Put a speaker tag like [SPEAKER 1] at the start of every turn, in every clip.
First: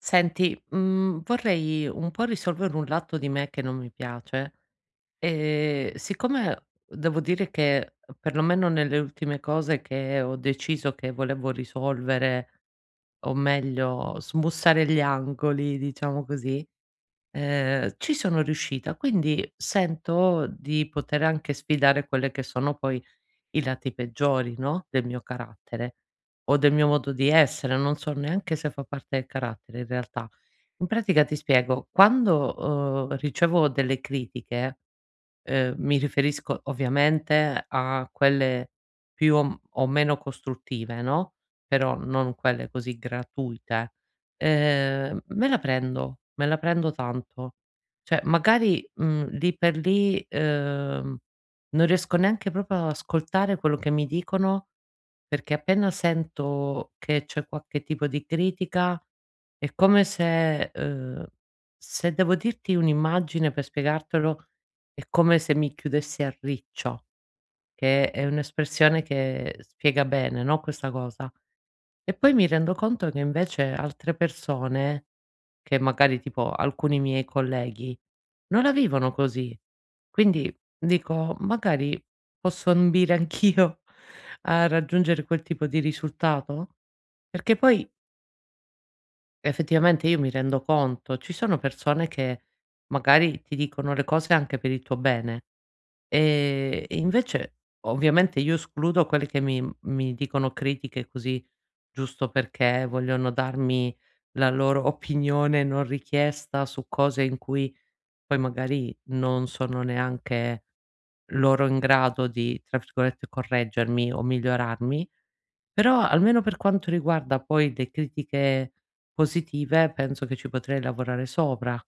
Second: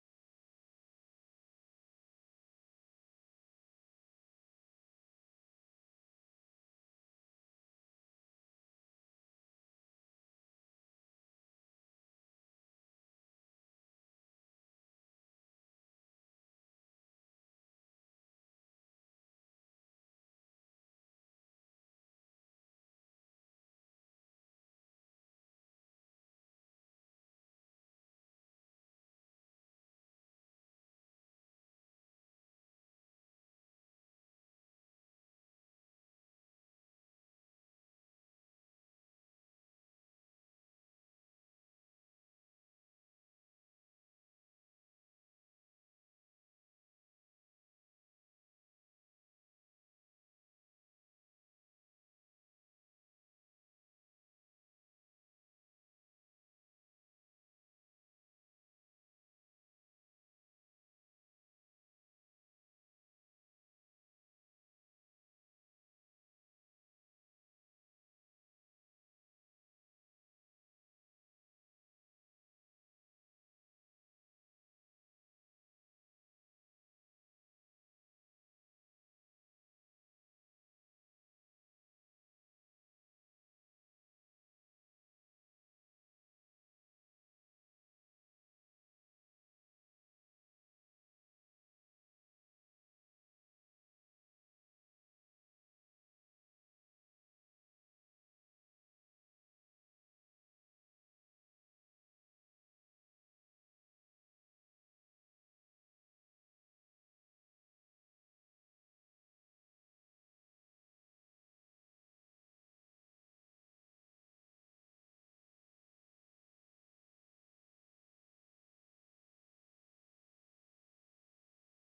[SPEAKER 1] Senti, vorrei un po' risolvere un lato di me che non mi piace. Siccome devo dire che, perlomeno nelle ultime cose che ho deciso che volevo risolvere, o meglio smussare gli angoli, diciamo così, ci sono riuscita. Quindi sento di poter anche sfidare quelle che sono poi i lati peggiori, no, del mio carattere o del mio modo di essere, non so neanche se fa parte del carattere in realtà. In pratica ti spiego, quando, ricevo delle critiche. Mi riferisco ovviamente a quelle più o meno costruttive, no, però non quelle così gratuite. Me la prendo, me la prendo tanto. Cioè magari, lì per lì, non riesco neanche proprio ad ascoltare quello che mi dicono, perché appena sento che c'è qualche tipo di critica è come se, se devo dirti un'immagine per spiegartelo è come se mi chiudessi a riccio, che è un'espressione che spiega bene, no, questa cosa. E poi mi rendo conto che invece altre persone, che magari tipo alcuni miei colleghi, non la vivono così. Quindi dico: "Magari posso ambire anch'io a raggiungere quel tipo di risultato?" Perché poi effettivamente io mi rendo conto, ci sono persone che magari ti dicono le cose anche per il tuo bene. E invece ovviamente io escludo quelli che mi dicono critiche così giusto perché vogliono darmi la loro opinione non richiesta su cose in cui poi magari non sono neanche loro in grado di, tra virgolette, "correggermi" o migliorarmi, però almeno per quanto riguarda poi le critiche positive penso che ci potrei lavorare sopra.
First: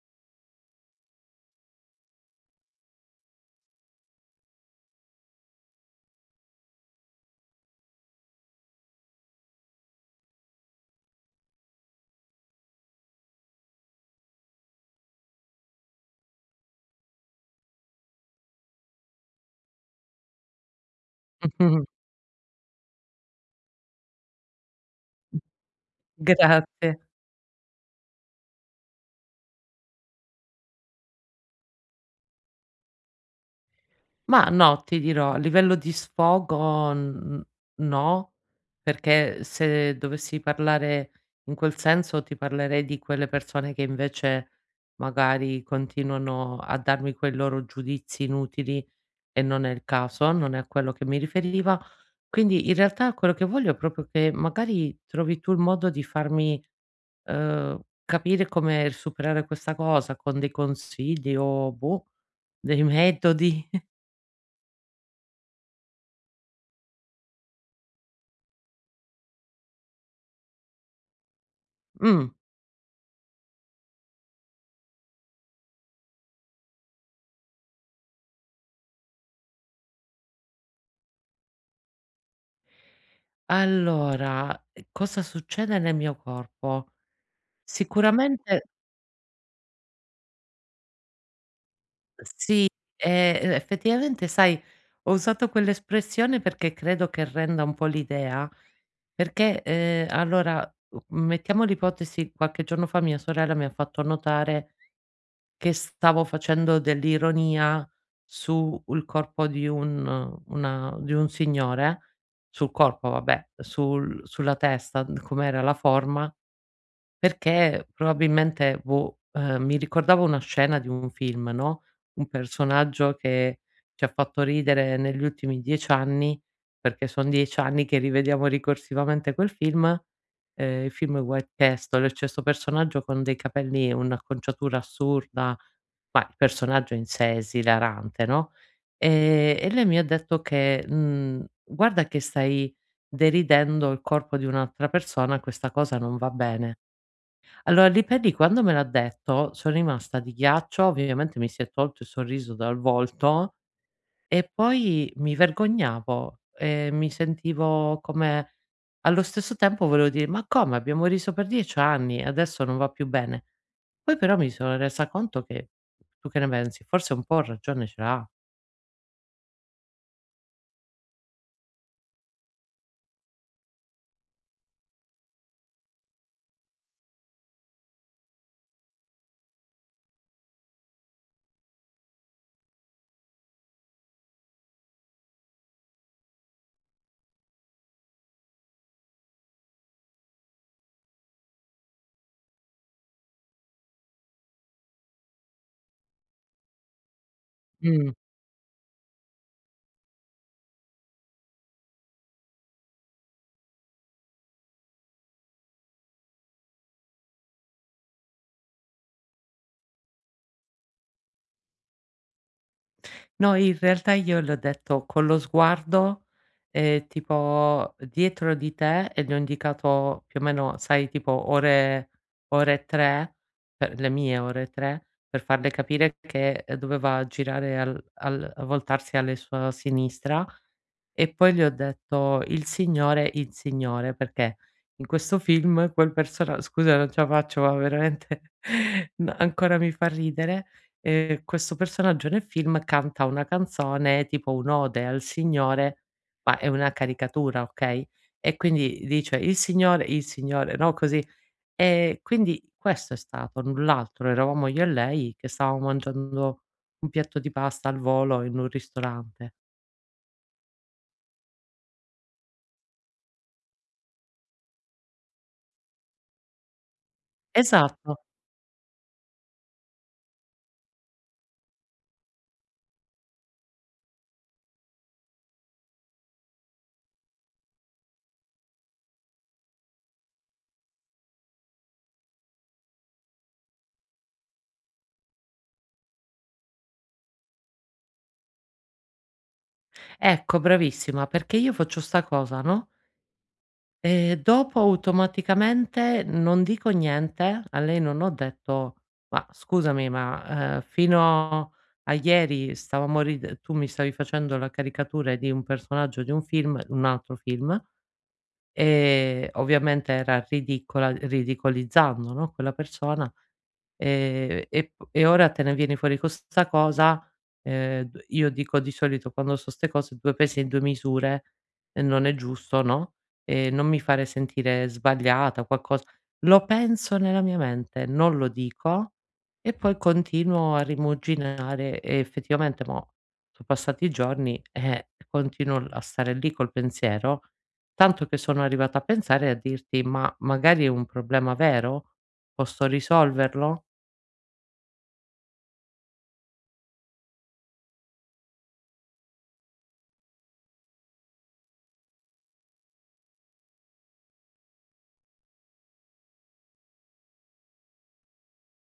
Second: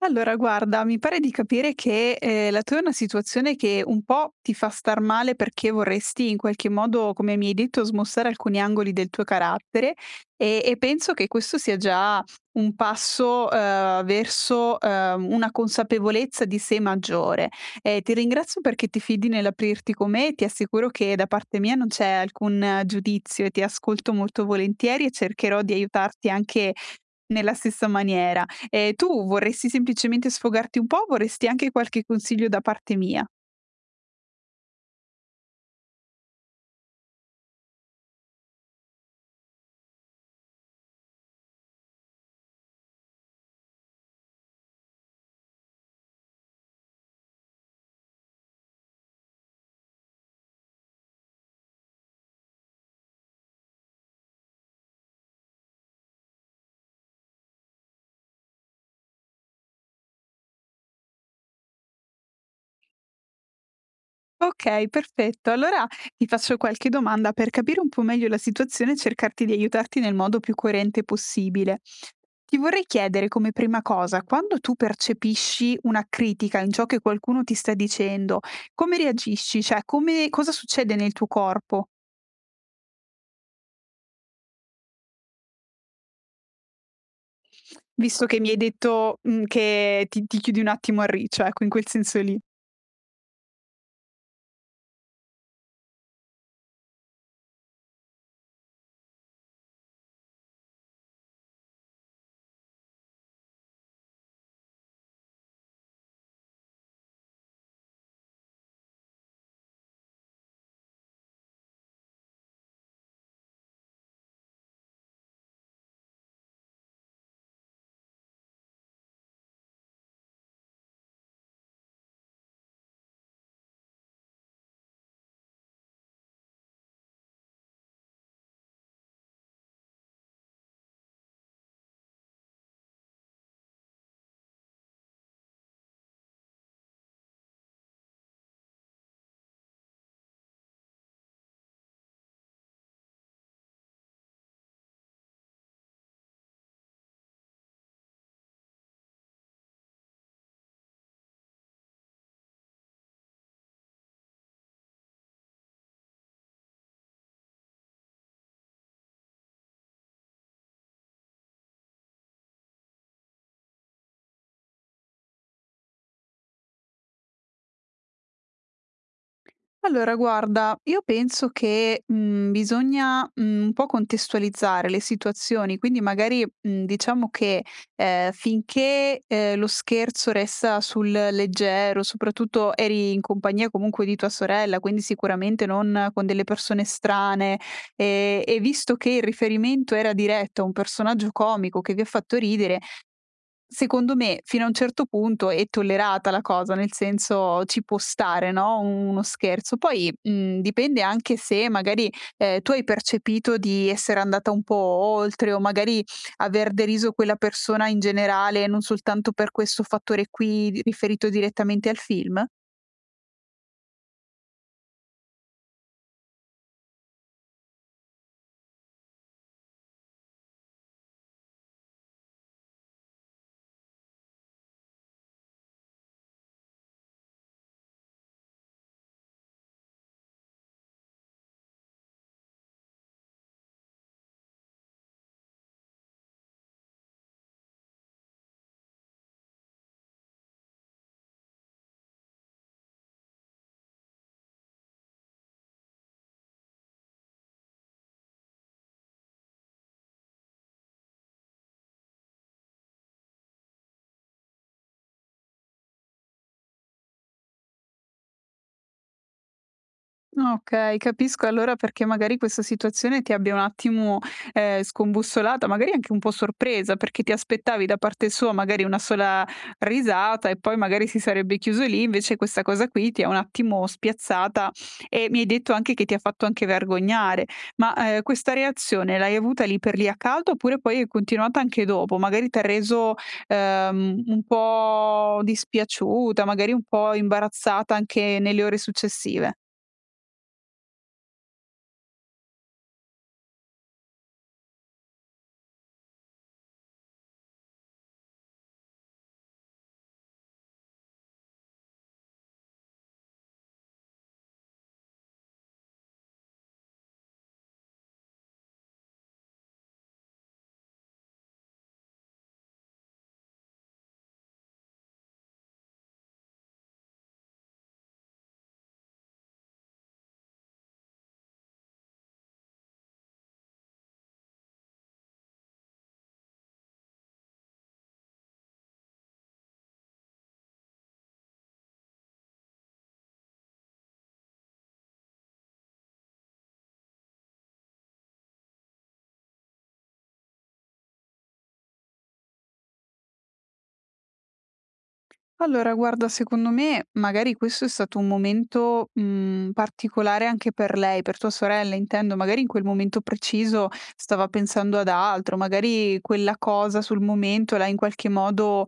[SPEAKER 2] Allora guarda, mi pare di capire che, la tua è una situazione che un po' ti fa star male perché vorresti in qualche modo, come mi hai detto, smussare alcuni angoli del tuo carattere, e penso che questo sia già un passo, verso, una consapevolezza di sé maggiore. Ti ringrazio perché ti fidi nell'aprirti con me, e ti assicuro che da parte mia non c'è alcun giudizio e ti ascolto molto volentieri e cercherò di aiutarti anche
[SPEAKER 1] Grazie.
[SPEAKER 2] nella stessa maniera. Tu vorresti semplicemente sfogarti un po', o vorresti anche qualche consiglio da parte mia?
[SPEAKER 1] Ma no, ti dirò, a livello di sfogo n no, perché se dovessi parlare in quel senso ti parlerei di quelle persone che invece magari continuano a darmi quei loro giudizi inutili e non è il caso, non è a quello che mi riferiva. Quindi in realtà quello che voglio è proprio che magari trovi tu il modo di farmi, capire come superare questa cosa con dei consigli o boh, dei metodi.
[SPEAKER 2] Okay, perfetto. Allora ti faccio qualche domanda per capire un po' meglio la situazione e cercarti di aiutarti nel modo più coerente possibile.
[SPEAKER 1] Mh.
[SPEAKER 2] Ti vorrei chiedere come prima cosa, quando tu percepisci una critica in ciò che qualcuno ti sta dicendo, come reagisci? Cioè come cosa succede nel tuo corpo?
[SPEAKER 1] Allora, cosa succede nel mio corpo? Mh.
[SPEAKER 2] Visto che mi hai
[SPEAKER 1] Sicuramente
[SPEAKER 2] detto, mhmm, che ti chiudi un attimo a riccio, ecco, in quel senso lì.
[SPEAKER 1] sì, e effettivamente sai, ho usato quell'espressione perché credo che renda un po' l'idea, perché, allora, mettiamo l'ipotesi, qualche giorno fa mia sorella mi ha fatto notare che stavo facendo dell'ironia sul corpo di un una di un signore, sul corpo vabbè, sulla testa, n com'era la forma. Perché probabilmente, boh, mi ricordavo una scena di un film, no, un personaggio che ci ha fatto ridere negli ultimi 10 anni, perché son 10 anni che rivediamo ricorsivamente quel film, il film White Castle, e c'è 'sto personaggio con dei capelli un'acconciatura assurda, ma il personaggio in sé è esilarante, no, e lei mi ha detto che, mhmm: "Guarda che stai deridendo il corpo di un'altra persona, questa cosa non va bene". Allora lì per lì quando me l'ha detto son rimasta di ghiaccio, ovviamente mi si è tolto il sorriso dal volto e poi mi vergognavo e mi sentivo come allo stesso tempo volevo dire: "Ma come abbiamo riso per 10 anni e adesso non va più bene?" Poi però mi sono resa conto che tu che ne pensi? Forse un po' ragione ce l'ha.
[SPEAKER 2] Allora, guarda, io penso che, mhmm, bisogna, mhmm, un po' contestualizzare le situazioni, quindi magari, mhmm, diciamo che, finché, lo scherzo resta sul leggero, soprattutto eri in compagnia comunque di tua sorella, quindi sicuramente non con delle persone strane, e visto che il riferimento era diretto a un personaggio comico che vi ha fatto ridere, secondo me fino a un certo punto è tollerata la cosa, nel senso ci può stare, no, uno scherzo. Poi, mhmm, dipende anche se magari, tu hai percepito di essere andata un po' oltre o magari aver deriso quella persona in generale, non soltanto per questo fattore qui riferito direttamente al film?
[SPEAKER 1] No, in realtà io le ho detto con lo sguardo, tipo dietro di te e le ho indicato più o meno, sai, tipo ore 3, per le mie ore 3, per farle capire che, doveva girare al voltarsi alle sua sinistra e poi gli ho detto: il signore", perché in questo film quel persona scusa non ce la faccio, ma veramente n ancora mi fa ridere, questo personaggio nel film canta una canzone tipo un'ode al signore, ma è una caricatura, okay, e quindi dice: il signore", no, così. E quindi questo è stato, null'altro. Eravamo io e lei che stavamo mangiando un piatto di pasta al volo in un ristorante.
[SPEAKER 2] Okay, capisco allora perché magari questa situazione ti abbia un attimo, scombussolata, magari anche un po' sorpresa, perché ti aspettavi da
[SPEAKER 1] Esatto.
[SPEAKER 2] parte sua magari una sola risata e poi magari si sarebbe chiuso lì, invece questa cosa qui ti ha un attimo spiazzata e mi hai detto anche che ti ha fatto anche vergognare. Ma, questa reazione l'hai avuta lì per lì a caldo oppure poi è continuata anche dopo? Magari t'ha reso, un po' dispiaciuta, magari un po' imbarazzata anche nelle ore successive?
[SPEAKER 1] Ecco, bravissima, perché io faccio 'sta cosa, no, dopo automaticamente non dico niente, a lei non ho detto: "Ma scusami, ma, fino a ieri stavamo ride tu mi stavi facendo la caricatura di un personaggio di un altro film", ovviamente era ridicola ridicolizzando, no, quella persona. E ora te ne vieni fuori co' 'sta cosa, d io dico di solito quando so 'ste cose 2 pesi e 2 misure, e non è giusto, no, non mi fare sentire sbagliata, qualcosa lo penso nella mia mente, non lo dico e poi continuo a rimuginare e effettivamente mo' so' passati i giorni, continuo l a stare lì col pensiero, tanto che sono arrivata a pensare e a dirti: "Ma magari è un problema vero? Posso risolverlo?"
[SPEAKER 2] Allora guarda, secondo me magari questo è stato un momento, mhmm, particolare anche per lei, per tua sorella intendo, magari in quel momento preciso stava pensando ad altro, magari quella cosa sul momento l'ha in qualche modo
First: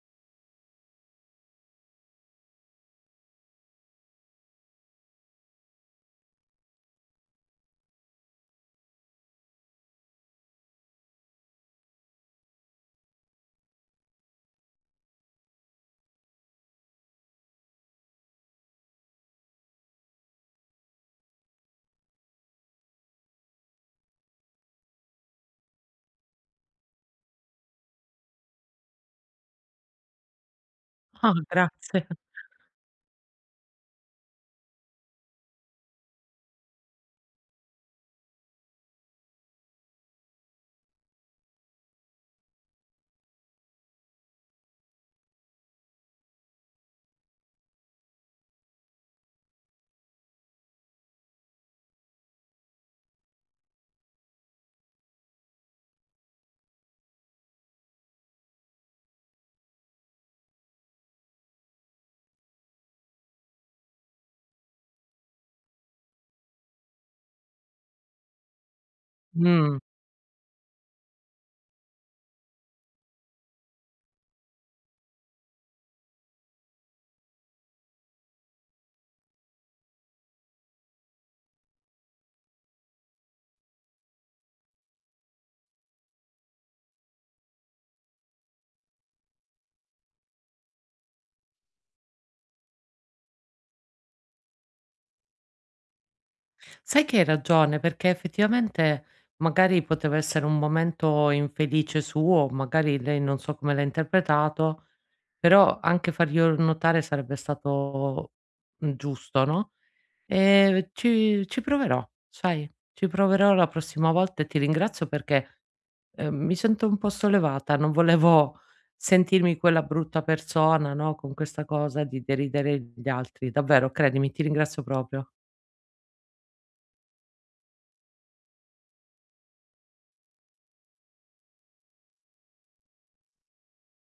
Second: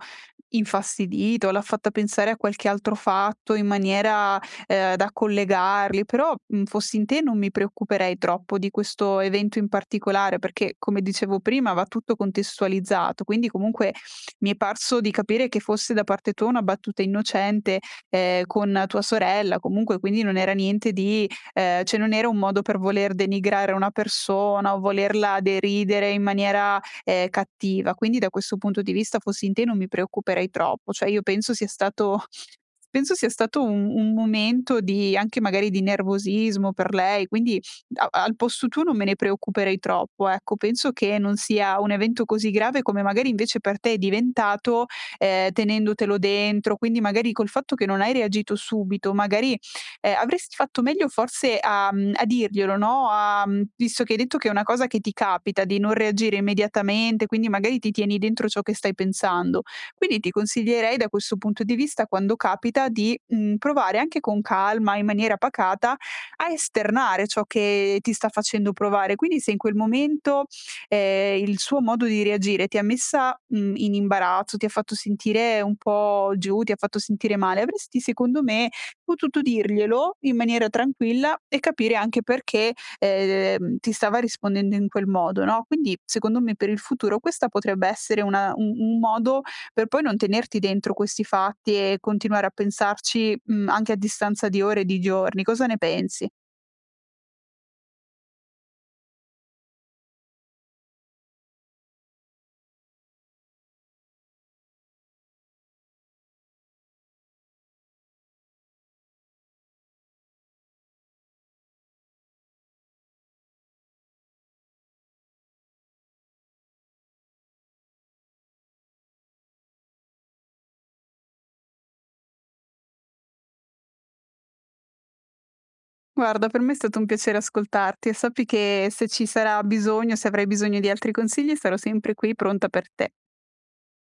[SPEAKER 2] infastidita o l'ha fatta pensare a qualche altro fatto in maniera, da collegarli, però, mhmm, fossi in te non mi preoccuperei troppo di questo evento in particolare, perché come dicevo prima va tutto contestualizzato, quindi comunque mi è parso di capire che fosse da parte tua una battuta innocente, con tua sorella, comunque quindi non era niente di cioè non era un modo per voler denigrare una persona o volerla deridere in maniera, cattiva. Quindi da questo punto di vista fossi in te non mi preoccuperei troppo. Cioè io
[SPEAKER 1] Ah,
[SPEAKER 2] penso sia
[SPEAKER 1] grazie.
[SPEAKER 2] stato Penso sia stato un momento di anche magari di nervosismo per lei, quindi a al posto tuo non me ne preoccuperei troppo, ecco. Penso che non sia un evento così grave come magari invece per te è diventato, tenendotelo dentro, quindi magari col fatto che non hai reagito subito, magari, avresti fatto meglio forse a mhmm, a dirglielo, no, a mhmm, visto che hai detto che è una cosa che ti capita di non reagire immediatamente, quindi magari ti tieni dentro ciò che stai pensando. Quindi ti consiglierei da questo punto di vista, quando capita, di, mhmm, provare anche con calma, in maniera pacata, a esternare ciò che ti sta facendo provare. Quindi se in quel
[SPEAKER 1] Mh.
[SPEAKER 2] momento, il suo modo di reagire ti ha messa, mhmm, in imbarazzo, ti ha fatto sentire un po' giù, ti ha fatto sentire male, avresti secondo me potuto dirglielo in maniera tranquilla e capire anche perché, ti stava rispondendo in quel modo, no, quindi secondo me per il futuro questa potrebbe essere una un modo per poi non tenerti dentro questi fatti e continuare a pensarci, mhmm, anche a distanza di ore e di giorni. Cosa ne pensi?
[SPEAKER 1] Sai che hai ragione, perché effettivamente magari poteva essere un momento infelice suo, magari lei non so come l'ha interpretato, però anche farglielo notare sarebbe stato, giusto, no? Ci proverò, sai, ci proverò la prossima volta e ti ringrazio perché, mi sento un po' sollevata, non volevo sentirmi quella brutta persona, no, con questa cosa di deridere gli altri. Davvero, credimi, ti ringrazio proprio.
[SPEAKER 2] Guarda, per me è stato un piacere ascoltarti e sappi che se ci sarà bisogno, se avrai bisogno di altri consigli, sarò sempre qui pronta per te.